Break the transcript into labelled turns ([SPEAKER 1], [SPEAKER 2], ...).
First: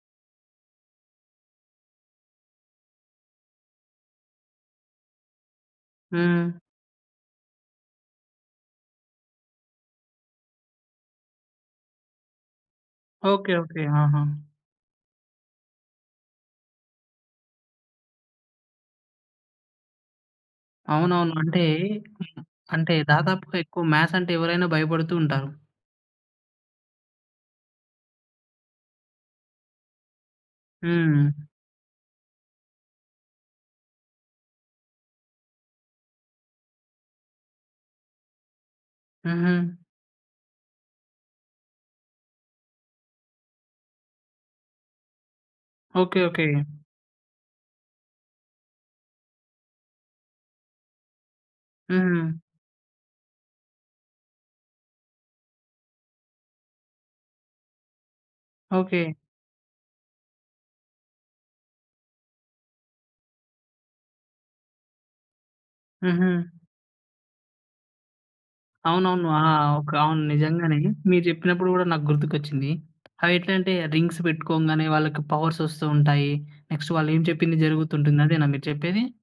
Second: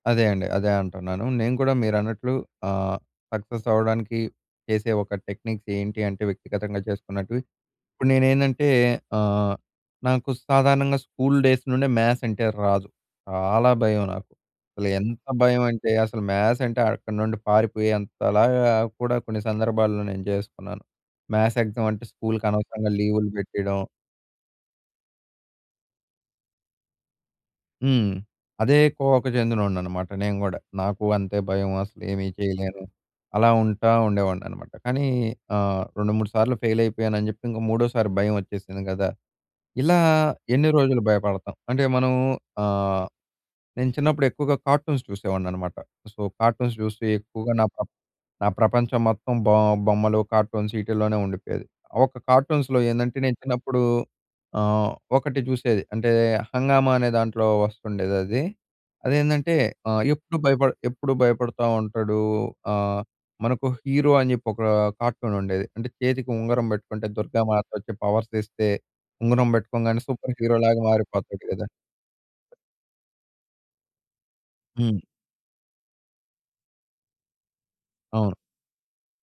[SPEAKER 1] అదే అండి. అదే అంటున్నాను. నేను కూడా మీరన్నట్లు ఆహ్, సక్సెస్ అవ్వడానికి చేసే ఒక టెక్నిక్ ఏంటి అంటే
[SPEAKER 2] హ్మ్.
[SPEAKER 1] వ్యక్తిగతంగా చేసుకున్నట్టువి. ఇప్పుడు నేనేందంటే ఆహ్, నాకు సాధారణంగా స్కూల్ డేస్ నుండే మ్యాథ్స్ అంటే రాదు.
[SPEAKER 2] ఓకే.
[SPEAKER 1] చాలా
[SPEAKER 2] ఓకే.
[SPEAKER 1] భయం
[SPEAKER 2] ఆహా!
[SPEAKER 1] నాకు. అసలు ఎంత భయం అంటే అసలు మ్యాథ్స్ అంటే, అక్కడి నుండి పారిపోయేంత లాగా కూడా కొన్ని సందర్భాల్లో నేను జేసుకున్నాను.
[SPEAKER 2] అవునవును.
[SPEAKER 1] మ్యాథ్స్
[SPEAKER 2] అంటే
[SPEAKER 1] ఎగ్జామ్ అంటే
[SPEAKER 2] హ్మ్.
[SPEAKER 1] స్కూలుకి అనవసరంగా
[SPEAKER 2] అంటే
[SPEAKER 1] లీవులు
[SPEAKER 2] దాదాపుగా
[SPEAKER 1] పెట్టేయడం.
[SPEAKER 2] ఎక్కువ మ్యాథ్సంటే ఎవరైనా భయపడుతూంటారు.
[SPEAKER 1] హ్మ్. అదే కోవకు చెందినోడినన్నమాట నేను కూడా. నాకు అంతే
[SPEAKER 2] హ్మ్.
[SPEAKER 1] భయం, అసలేమీ జేయలేను. అలా ఉంటా ఉండేవాడినన్నమాట. కానీ ఆహ్, రెండు మూడు సార్లు ఫెయిల్ అయిపోయానని జెప్పి ఇంక మూడోసారి భయమొచ్చేసింది గదా!
[SPEAKER 2] హుహు.
[SPEAKER 1] ఇలా ఎన్ని రోజులు భయపడతాం! అంటే మనము ఆహ్, నేను చిన్నప్పుడు ఎక్కువగా కార్టూన్స్ జూసేవాడినన్నమాట.
[SPEAKER 2] ఓకే.
[SPEAKER 1] So,
[SPEAKER 2] okay.
[SPEAKER 1] కార్టూన్స్ జూస్తూ ఎక్కువగా నా ప్ర నా ప్రపంచం మొత్తం బో బొమ్మలు, కార్టూన్స్ ఈటిల్లోనే ఉండిపోయేది. ఒక
[SPEAKER 2] హుహు.
[SPEAKER 1] కార్టూన్స్‌‌లో ఏందంటే నేను చిన్నప్పుడు ఆహ్, ఒకటి చూసేది అంటే హంగామా అనే దాంట్లో ఒస్తుండేదది.
[SPEAKER 2] ఓకే.
[SPEAKER 1] అదేందంటే ఆహ్, ఎప్పుడు భయపడ ఎప్పుడు భయపడతా ఉంటాడు. ఆహ్, మనకు హీరో అని జెప్పి ఒక కార్టూన్ ఉండేది. అంటే చేతికి
[SPEAKER 2] హుహు.
[SPEAKER 1] ఉంగరం బెట్టుకుంటే దుర్గామాతొచ్చి పవర్స్ ఇస్తే,
[SPEAKER 2] అవునవును. ఆ!
[SPEAKER 1] ఉంగరం
[SPEAKER 2] ఓకే.
[SPEAKER 1] బెట్టుకోగానే
[SPEAKER 2] అవును.
[SPEAKER 1] సూపర్ హీరో
[SPEAKER 2] నిజంగానే.
[SPEAKER 1] లాగా
[SPEAKER 2] మీరు
[SPEAKER 1] మారిపోతాడు గదా!
[SPEAKER 2] జెప్పినప్పుడు కూడా నాకు గుర్తుకొచ్చింది. అయి ఎట్లాంటే రింగ్స్ పెట్టుకోగానే
[SPEAKER 1] హ్మ్.
[SPEAKER 2] వాళ్ళకి పవర్స్ వస్తూ ఉంటాయి. నెక్స్ట్ వాళ్ళేం చెప్పింది జరుగుతుంటుంది.
[SPEAKER 1] అవును.
[SPEAKER 2] అదేనా మీరు చెప్పేది?